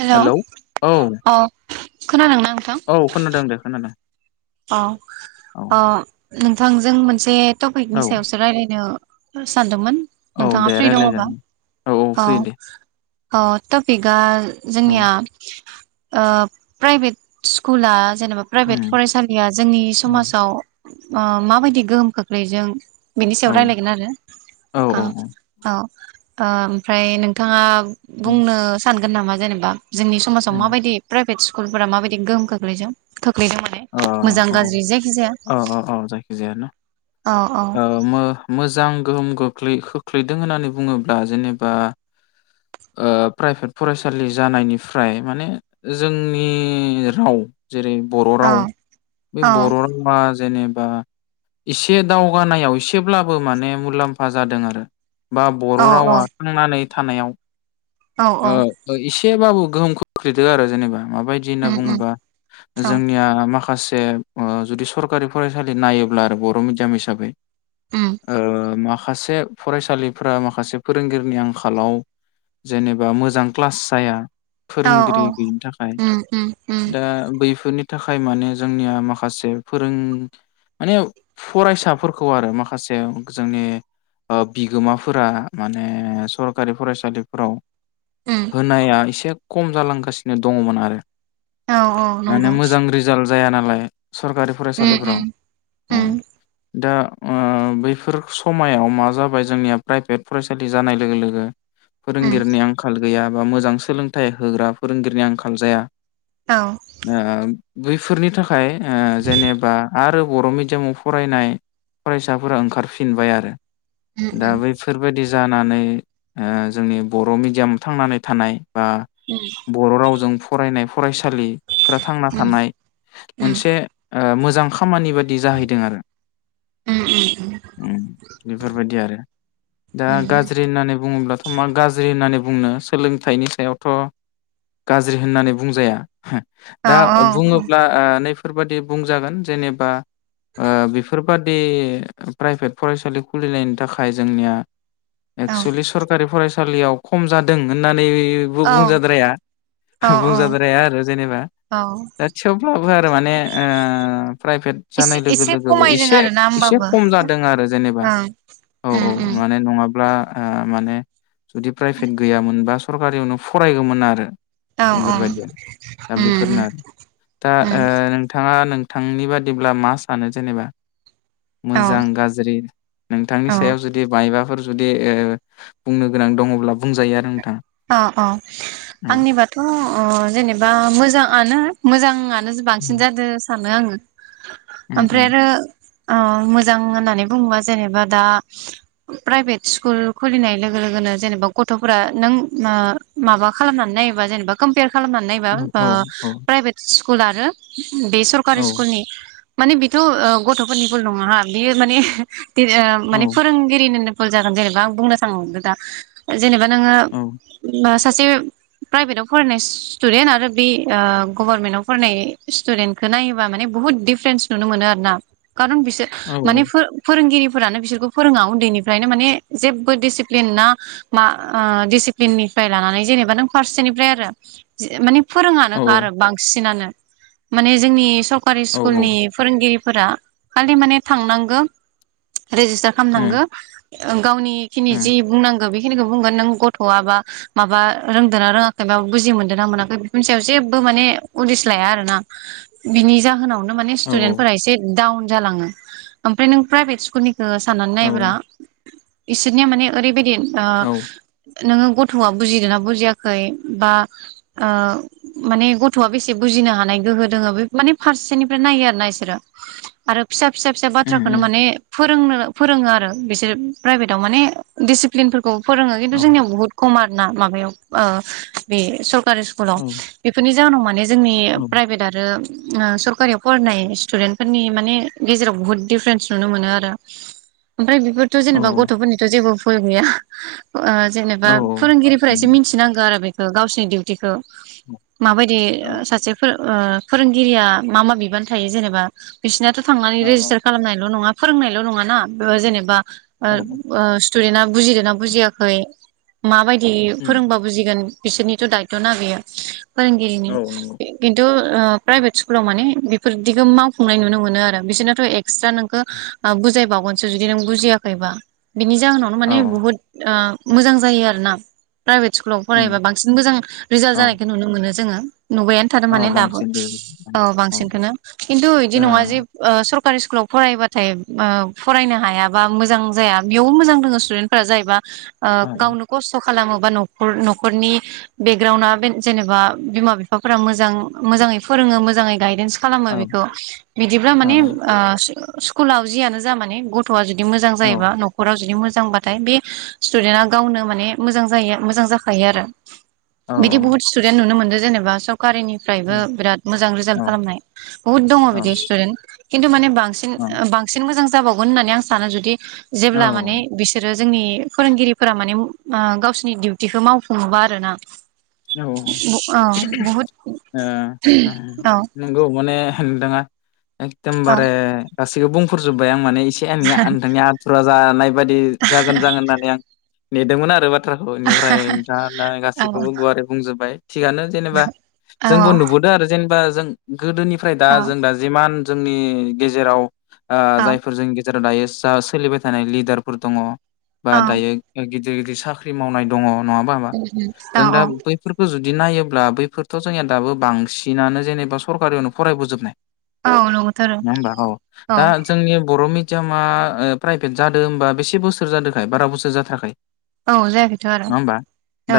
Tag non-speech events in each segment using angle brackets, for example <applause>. हेल' hello औ अ खोनादोंना नोंथां औ खोनादों दे खोनादों अ औ अ नोंथांजों मोनसे औ टपिकनि सायावसो रायलायनो सान्दमोन औ नोंथाङा दे फ्रि रायज्लाय दङबा जागोन औ अ थपिग औ जोंनिया प्राइभेट स्कुला जेनबा प्राइभे उम फरायसालि दैया जोंनि उम समाजाव माबायदि गोहोम खोख्लैजों बेनि सायाव औ रायज्लायगोन आरो औ ओ औ औ ओ ओमफ्राय नोंथाङा उम बुंनो सान हागोन नामा जेनेबा जोंनि समाजाव उम माबायदि फ्रा सकल फोरफोरा माबायदि गोहोम खोख्लैदों खोख्लैदों माने ओ औ मोजां गाज्रि जायखिजाया औ ओ ओ ओ जायखिजाया न' औ औ ओ मो-मोजां गोहोम गोख्लै खोख्लैदों होननानै बुङोब्ला जेनेबा ओ प्राइभ्रेट फरायसालि जानायनिफ्राय माने जोंनि राव जेरै बर' औ राव बे औ बर' रावा जेनेब बा एसे दावगानायाव एसेब्लाबो माने मुलाम्फा जादों आरो। बा बर' औ रावा थांनानै थानायाव औ औ सेबाबो गोहोम खोखैदो आरो जेनेबा। मा बायदि होनना उम उम बुङोबा औ जोंनिया माखासे जे ओ जुदि सरकारि फरायसालि नायोब्ला आरो बर' मिडियाम हिसाबै उम ओ मा खासे फरायसालिफ्रा माखासे फोरोंगिरिनि आंखालाव जेनेबा मोजां क्लास जाया। औ औ फोरोंगिरि गैयिनि थाखाय उम उम उम दा बैफोरनि थाखाय माने जोंनिया माखासे फोरों माने फरायसाफोरखौ आरो माखासे जोंनि ओ बिगोमाफोरा माने सरखारि फरायसालिफोराव उम होनाया एसे खम जालांगासिनो दङमोन आरो। औ औ माने नंगौ मोजां रिजाल्ट जाया नालाय सरकारि उम फरायसालिफोराव उम औ उम दा आ बैफोर समायाव मा जाबाय जोंनिया प्राइभेट फरायसालि जानाय लोगो लोगो उम फोरोंगिर खाल गैया बा मोजां सोलोंथाइ होग्रा फोरोंगिरिनि आंखाल जाया। औ <unintelligible> बैफोरनि थाख खाय ओ जेनेबा आरो बर' मिडियामाव फरायनाय उम फरायसाफोरा ओंखारफिनबाय आरो। उम दा उम बैफोरबायदि जानानै ओ जोंनि बर' मिडियाम थांनानै थानाय बा उम बर' रावजों फरायनाय फरायसालि फोरा थांना उम थानाय मोनसे ओ मोज मोजां खामानि बाय इदि जाहैदों आरो उम उम बेफोरबायदि आरो दा उम गाज्रि होन्नानै बुङोब्ला मा गाज गाज्रि होननानै बुंनो सोलोंथाइनि सायावथ' गाज्रि होननानै बुंजाया औ दा औ बुङोब्ला ओ नै फोरबादि बुंजागोन जेनेबा ओ बेफोर बेबादि प्राइभेट फरायसालि खुलिनायनि थाखाय जोंनिया औ एकसुलि सरखारि फरायसा याव खम जादों होननानै बो औ बुंजाद्राया औ बुंजाद्राया आरो जेनेबा औ औ दा थेवब्लाबो आरो माने ओ प्राइभेट एसे जानाय लोगो एसे लोगोबो खमायदों एसे आरोना एसे होमबाबो खम जादों आरो जेनेबा ओं औ उम औ उम माने नङाब्ला ओ माने जुदि प्राइभेट गैयामोनबा सरकारियावनो फरायगौमोन आरो औ औ बेफोरबायदि आरो दा उम बेफोरनो आरो दा उम ओ‌ नोंथाङा थांनि बादिब्ला मा सानो जेनेबा? औ मोजां गाज्रि नोंथांनि औ सायाव जुदि मायबाफोर जुदि ओ बुंनो गोनां दङब्ला बुंजायो आरो नोंथां। औ औ आंनिबाथ' ओ जेनेबा मोजाङानो मोजाङानो बांसिन उम जादो सान आङो ओमफ्राय उम आरो अ मोजां होननानै बुङोबा जेनेबा दा प्राइभेट स्कुल खुलिनाय लोगो लोगोनो जेनेबा गथ'फोरा नों माबा खालामनानै नायोबा जेनेबा कम्पयार खालामनानै नायबा उम ओ उम प्राइभेट फ्कग स्कुल आरो बे औ सरकारि स्कुलनि माने बेथ' गथ'फोरनिबोल नङा बियो माने औ माने फोरोंगिरिनो नो जागोन जेनेबा आं बुंनो सानदों दा जेनेबा नोङो औ बास सासे प्राइभेटआव फरायनाय स्टुदेन्ट आरो बे ओ‌ गभारमेन्टआव फरायनाय स्टुदेन्टखौ नायोबा माने बुहुत दिडिफारेन्स नुनो मोनो आरो ना खारन बिसोर औ माने फो-फोरोंगिरि फोरानो बिसोरखौ फोरोङा उन्दैनिफ्रायनो माने जेबो डिसिप्लिन ना मा‌ ओ डिसिप्लिन ननिफ्राय लानानै जेनेबा नों फारसेनिफ्राय आरो माने फोरोङानोखा औ आरो औ बांसिनानो माने जोंनि स औ सरकारि औ स्कुलनि फोरोंगिरि फोरा खालि माने थांनांगो रेजिस्टार खालामनांगो उम औ गावनिखिनि जि उम बुंनां बेखिनिखो बुंबानो नों ग थ'आ बा माबा रोंदोना रोङाखै माबा बुजि मोनदों ना मोनाखै बेफोरनि सायाव जेबो माने उदिस लाया आरो ना बिनि जाहोनाव माने औ स्तुदेन फोरा एसे दाउन जालाङो ओमफ्राय नों प्राइभेट स्कुलनि साननानै औ नायब्रा इसोरनिया माने ओरैबायदि आ औ औ नोङो गथ'आ बुजिदोना बुजियाखै बा ओ माने गथ'आ बेसे बुजिनो हानाय गोहो दोङो बे माने फारसेनिफ्राय नायो आरो ना इसोरो आरो फिसा फिसा फिसा उम बाथ्राखोनो माने फोरोंनो फोरोङो आरो बिसोर प्राइभेटाव माने डिसिप्लिनफोरखौ फोरों किन्तु जोंनियाव बहुत खम आरो नाव माबायाव ओ बे सर कारि स्कुलाव बेफोरनि जाहोनाव माने जोंनि उम प्राइभेट आरो ओ सरकारियाव फरायनाय स्टुदेन्ट फोरनि माने गेजेराव बुहुत दिफारेन्स नुनो मोनो आरो ओमफ्राय बेफोरथ' औ जेनेबा गथ'फोरनिथ' जेबो भु ल गैया। ओ जेनेबा फोरोंगिरिफोरा एसे मिनथिनांगौ आरो बे ओ गावसिनि दिउतिखो माबायदि सासेफोर ओ फोरोंगिरिया मा मा बिबान थायो जेनेबा बिसिनाथ' थांनानै औ रेजिस्टार खालामनायल' नङा फोरोंनायल' नङाना ओ जेनेबा ओ औ उम औ ओ स्टुदेन्टया बुजिदोना बुजियाखै खै माबाय दि उम फोरोंबा बुजिगोन बिसोरनिथ' दायथ'ना बेयो फोरोंगिरिनि औ नंगौ किन्टु ओ प्राइभेट स्कुलाव माने बेफोरदिखौ मावफुंनाय नुनो मोनो आरो बिसोरनाथ' एक्सट्रा नोंखौ बुजायबावगोनसो जुदि नों बुजियाखैबा बिनि जाहोनावनो माने औ बुहुत ओ मोजां जायो आरो ना प्राइभेट स्कुलाव उम फरायबा बांसिन मोजां रिजाल औ जानायखौ नुनो मोनो जोङो नुबायानो थादों औ माने दाबो बांसिन औ ओ बांसिनखौनो खिन्थु बिदि नङा जे ओ औ सर सरकारि स्कुलाव फरायबाथाय ओ फरायनो हायाबा मोजां जाया बेयावबो मोजां दङ स्टुडेन्टफोरा जायबा ओ गावनो खस्थ' खालामोबा न'खर न'खरनि बेकग्राउणडआ जेनेबा बिमा बिफाफोरा मोजां मोजाङै फोरोङो मोजाङै गायदेन्स खालामो बेखौ बिदिब्ला माने औ ओ स्कुलाव जियानो जा माने गथ' ग'थया जुदि मोजां औ जायोब औ नख'र जुदि मोजां मोजांबाथाय बे स्टुदेन्टा गावनो माने मोजां जायो मोजां जाखायो आरो औ बिदि बहुत स्टुदन्त नुनो मोनदों जेनेबा सब औ सकारिनिफ्रायबो बिराद मोजां औ रिजाल्ट खालामनाय बुहुत दङ बिदि स्टुदेन्त खिन्थु माने बांसिन औ बांसिन मोजां जाबावगोन होननानै आं सानो जुदि औ जेब्ला माने बिसोरो जोंनि फोरोंगिरिफोरा माने ओ गावसोरनि दिउथिखौ मावफुङोबा आरो ना औ ओ ओ औ नंगौ माने <unintelligible> औ एकदेमबारे गासैबो बुंफोरजोब्बाय आं आं माने एसे आंनिया नोंथांनि आथुरा जानाय बायदि जागोन जागोन होननानै आं नेदोंमोन आरोबा <unintelligible> निफ्राय नोंथाङा औ गाैखौबो गुवारै होबाय थिगानो जेनेबा जोंबो नुबोदों आरो जेनेबा जों गोदोनिफ्राय दा औ जों दा जिमान जोंनि गेजेराव ओ औ जायफोर जों जेराव दायो जा सोलिबाय थानाय लिडारफोर दङ। बा दायो गिदि दिर गिदिर साख्रि मावनाय दङ। नङा बाबा औ जों दा औ फोरखो जुदि नायोब्ला बैफोरथ' जाया दाबो बांसिनानो जेनेबा सरकारियावनो फरायबोजोबनाय। औ नंगौथ' आरो नङा होमबा औ दा जोंनि बर' मि सामा ओ प्राइभेट जादों होनबा बेसे बोसोर जादोंखाय बारा बोसोर जाथाराखाय। औ जायाखैथ' आरो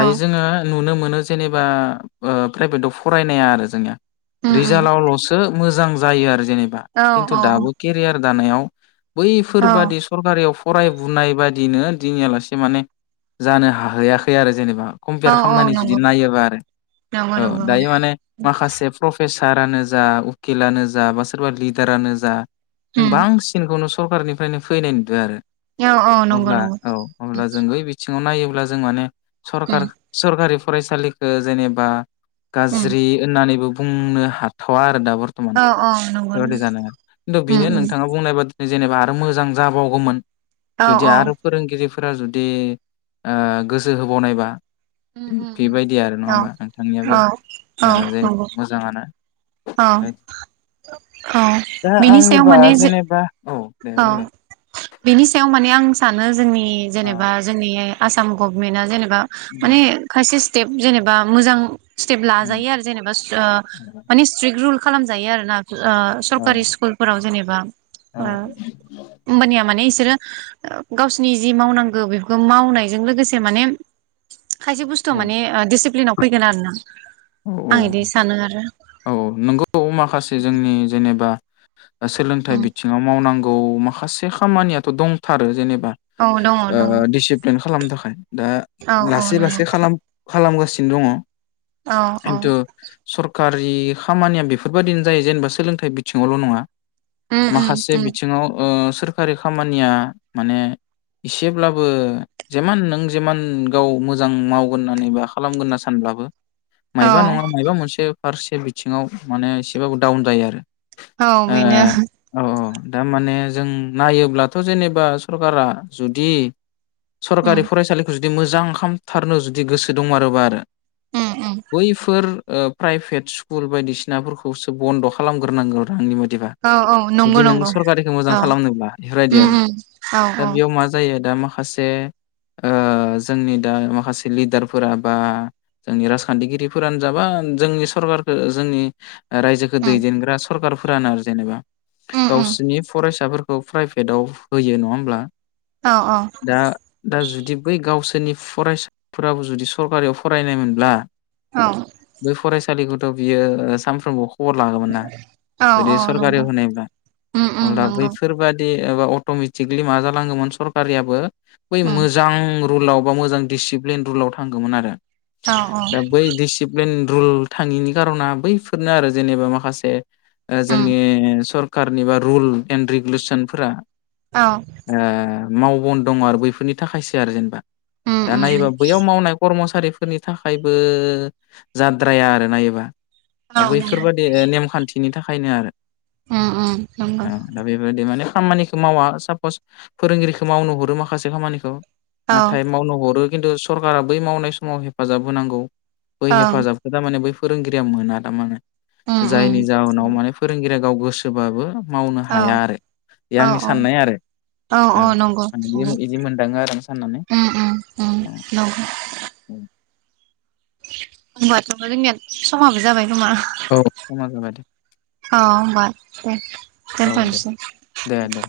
औ जोङो नुनो मोनो जेनेबा ओ प्राइभेटआव फरायनाया आरो जोंनिया उम उम रिजालावल'सो मोजां जायो आरो जेनेबा औ खिन्थु औ दाबो केरिआर दानायाव औ बैफोरबादि सरकारियाव फरायबुनाय बायदिनो दिनैयालासे माने जानो हाहैयाखै आरो जेनेबा। औ कमपियार औ खालामनानै जुदि नंगौ नायोबा आरो नंगौ औ नंगौ दायो माने माखासे प्रफेस सारानो जा उकिलानो जा बा सोरबा लिडारानो जा जों उम बांसिनखौनो स सरखारनिफ्रायनो फैनाय नुदों आरो। औ औ नंगौ अब्ला नंगौ औ अब्ला जों बै बि सिङाव नायोब्ला जों माने उम सरखार सरकारि फरायसालिखो जेनेबा उम गाज्रि ओननानैबो बुंनो हाथ'वा आ ओ दा बर्थमान औ औ नंगौ बेबादि नंगौ जानाया आरो खिन्थु उम बेनो उम नोंथाङा बुंनाय बादि जेनेबा आरो मोजां जाबावगौमोन औ जुदि औ आरो फोरोंगिरि फ फोरा जुदि ओ गोसो होबावनायबा उम उम उम बेबायदि आरो नङा औ होमबा नोंथांनियाबो औ औ ओ जेरै नंगौ मोजाङानो औ औ दा बिनि सायाव आंनिबा माने जे जेनेबा औ दे औ बुंलाय बिनि सायाव माने आं सानो जोंनि इ औ जेनेबा जोंनि आसाम गभमेट आ जेने बा माने खायसे टेप जेनेबा मोजां स्टेप औ लाजायो आरो जेनेबा ओ माने स्ट्रिक रुल खालामजायो आरोना। ओ सरकारि स्कुलफोराव जेनेबा ओ होमबानिया माने ए सोरो ओ गावसिरनि जि मावनांगौ बेफोरखौ मावनायजों लोगोसे माने खायसे बुस्थुआ औ माने ओ डिसिप्लिनाव फैगोन आरो ना औ औ आं इदि सानो आरो औ नंगौ माखासे जोंनि जेनेबा सोलोंथाइ बिथिङाव मावनांगौ। औ माखासे खामानियाथ' दंथारो जेने बा औ दङ ओ दङ दिसिप्लिन खालामनो थाखाय दा औ औ लासै नंगौ लासै खालाम। खालामगासिनो दङ। औ औ खिन्थु सर खारि खामानिया बेफोरबायदिनो जायो जेनेबा सोलोंथाइ बिथिङावल' नङा उम उम माखासे उम बिथिङाव ओ थोरखारि खामानिया माने एसेब्लाबो जेमान नों जेमान गाव मोजां मावगोन होननानै बा खालामगोन होनना सानब्लाबो औ मायबा नङा मायबा मोनसे फारसे बिथिङाव माने एसेबाबो डाउन जायो आरो औ बिनो दामाने जों नायोब्लाथ' जेनेबा सरकारा जुदि उम सरकारि फरायसालि दि मोजां खामथारनो जुदि गोसो दंमारोबा आरो उम उम बैफोर ओ प्राइभेट स्कुल बायदिसिनाफोरखौसो बन्द' खालामग्रोनांगौ आंनि म दिबा औ औ नंगौ जुदि नों नंगौ सरकारिखौ मोजां औ खालामनोब्ला बेफोरबायदि उम आरो उम औ दा औ बेयाव मा जायो दा माखासे माखासे ओ जोंनि दा माखासे लिडारफोरा बा जोंनि राजखान्थिगिरिफोरानो जाबा जोंनि सरखारखौ जोंनि रायजोखौ उम दैदेनग्रा सरखारफोरानो आरो जेनेबा उम उम गावसिनि फरायसा फिसाफोरखौ प्राइभेटाव होयो नङा होमब्ला? औ औ दा दा जु बि बै गावसोरनि फरायसाफोराबो जुदि सरकारियाव फरायनाय मोन ब्ला औ बे फरायसा लिखौथ' बियो सानफ्रोमबो खबर लागोमोन ना औ जुदि औ सरकारियाव नंगौ होनायब्ला उम उम अब्ला नंगौ बैफोरबादि एबा अट'मेटिकलि मा जालांगोमोन सरकारियाबो बै उम मोजां रुलाव बा मोजां डिसिप्लिन रुलाव थांगौमोन आरो औ औ दा बै डिसिप्लिन रुल थाङिनि कार'ना बैफोरनो आरो जेनेबा माखासे ओ‌ उम जोंनि सर सोरखारारनि बा रुल एन्ड रेगुलेसनफोरा औ ओ मावबन दङ आरो बैफोरनि थाखायसो आरो जेनेबा उम दा उम नायोबा उम बैयाव मावनाय खर्मसा सारि फोरनि थाखायबो जाद्राया आरो नायोबा। औ द नंगौ बैफोरबादि नेमखान्थि बिनि थाखायनो आरो उम उम नंगौ औ दा बेबायदि माने खामानिखौ मावा सापस फोरोंगिरिखौ मावनो हरो माखासे खामानिखौ औ नाथाय मावनो हरो खिन्थु सरकारा बै मावनाय समाव हेफाजाब होनांगौ बै ओं हेफाजाबखौ थारमाने बै फोरोंगिरिया मोना ना मानो? उम जायनि जाहोनाव उम माने फोरोंगिरि गाव गोसोबाबो मावनो औ हाया आरो बे औ आंनि औ साननाय आरो औ आं बिदि मोनदाङो आरो आं साननानै उम उम उम नंगौ होनबाथ' जोंनिया समाबो जाबाय खोमा? औ समा जाबाय दे। अ होमबा दे औ दे दे दे <unintelligible>